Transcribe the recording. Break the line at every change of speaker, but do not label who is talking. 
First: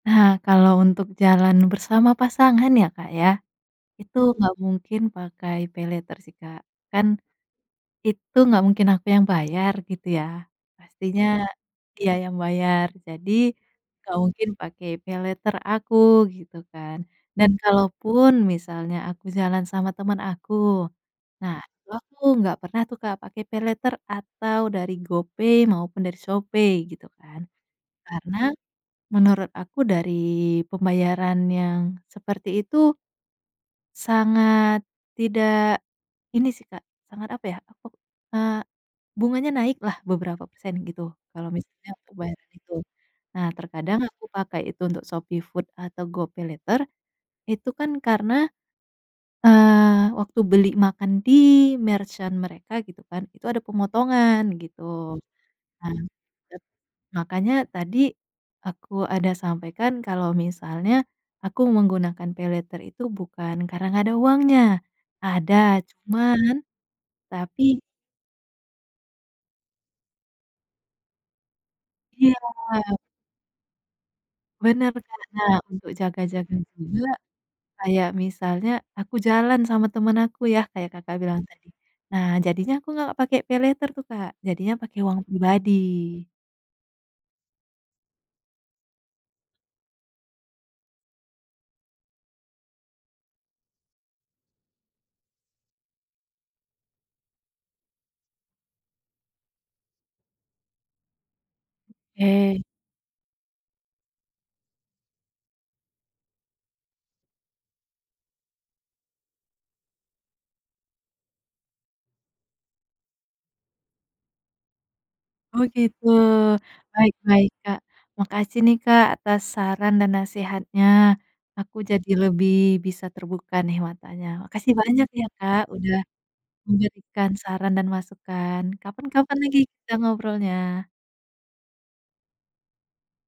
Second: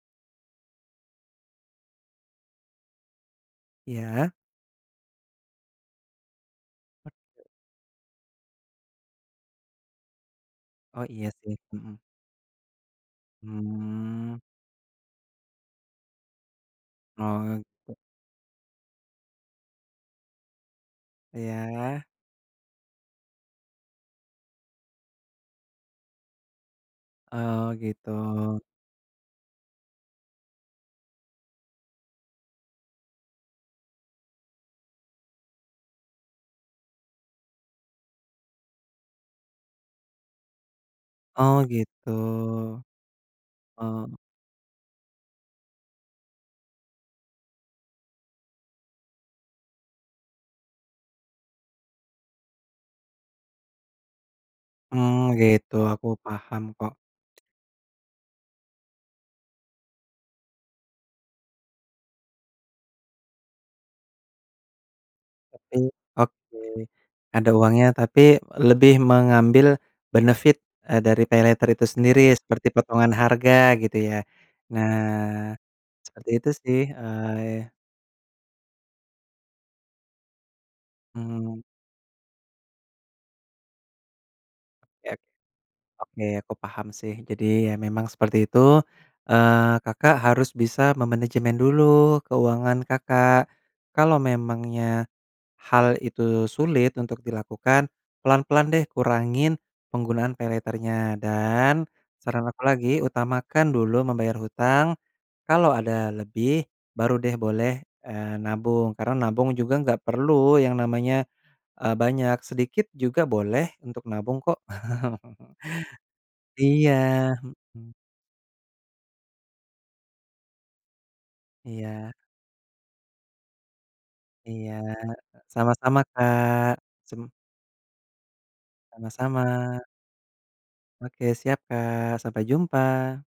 Nah kalau untuk jalan bersama pasangan ya Kak ya, itu
Iya.
gak mungkin pakai Paylater sih Kak kan, itu gak mungkin aku yang bayar gitu ya,
Oh
pastinya,
iya sih, mhm.
dia yang bayar jadi, gak
Mmm.
mungkin pakai Paylater aku gitu kan dan
Oh.
kalaupun misalnya aku jalan sama temen aku, nah itu
Iya.
aku gak pernah tuh Kak pakai Paylater atau dari GoPay maupun dari Shopee gitu kan,
Oh
karena,
gitu.
menurut aku dari pembayaran yang seperti itu sangat tidak, ini sih Kak sangat apa ya, eee, bunganya naiklah beberapa persen gitu kalo
Oh
misalnya
gitu,
pembayaran itu, nah terkadang
oh.
aku pakai itu untuk Shopee Food atau GoPaylater, itu kan karena, eee, waktu beli makan di-merchant mereka gitu kan itu ada pemotongan gitu,
Oh gitu
nah.
aku paham kok.
Makanya tadi, aku ada sampaikan kalau misalnya, aku menggunakan Paylater itu bukan karena gak ada uangnya ada
[unintelligible] Oke,
cuman,
ada
tapi.
uangnya tapi lebih mengambil benefit, eee, dari Paylater itu sendiri
Iya.
seperti potongan harga gitu ya,
Benar benar nah
nah,
untuk
seperti itu
jaga-jaga
sih
juga,
oh ya.
kayak misalnya aku jalan sama temen aku ya kayak Kakak bilang
Mmm.
tadi nah jadinya aku gak pake Paylater tuh Kak jadinya pake
Oke,
uang pribadi.
oke aku paham sih jadi ya memang seperti itu, eee, Kakak harus bisa memanajemen dulu keuangan Kakak, kalau memangnya, hal itu sulit untuk dilakukan, pelan-pelan deh kurangin penggunaan Paylaternya dan saran
Oke.
aku lagi utamakan dulu membayar hutang, kalau ada lebih baru deh boleh, eee, nabung karena nabung juga nggak perlu yang namanya, eee, banyak sedikit juga boleh untuk nabung kok.
Oh gitu
Iya,
baik baik Kak
mhm.
makasih nih Kak atas saran dan nasehatnya, aku jadi
Iya.
lebih bisa terbuka nih matanya
Iya
makasih banyak ya Kak udah,
sama-sama Kak sem
memberikan saran dan masukan kapan-kapan lagi
Sama-sama.
kita ngobrolnya.
Oke siap Kak sampai jumpa.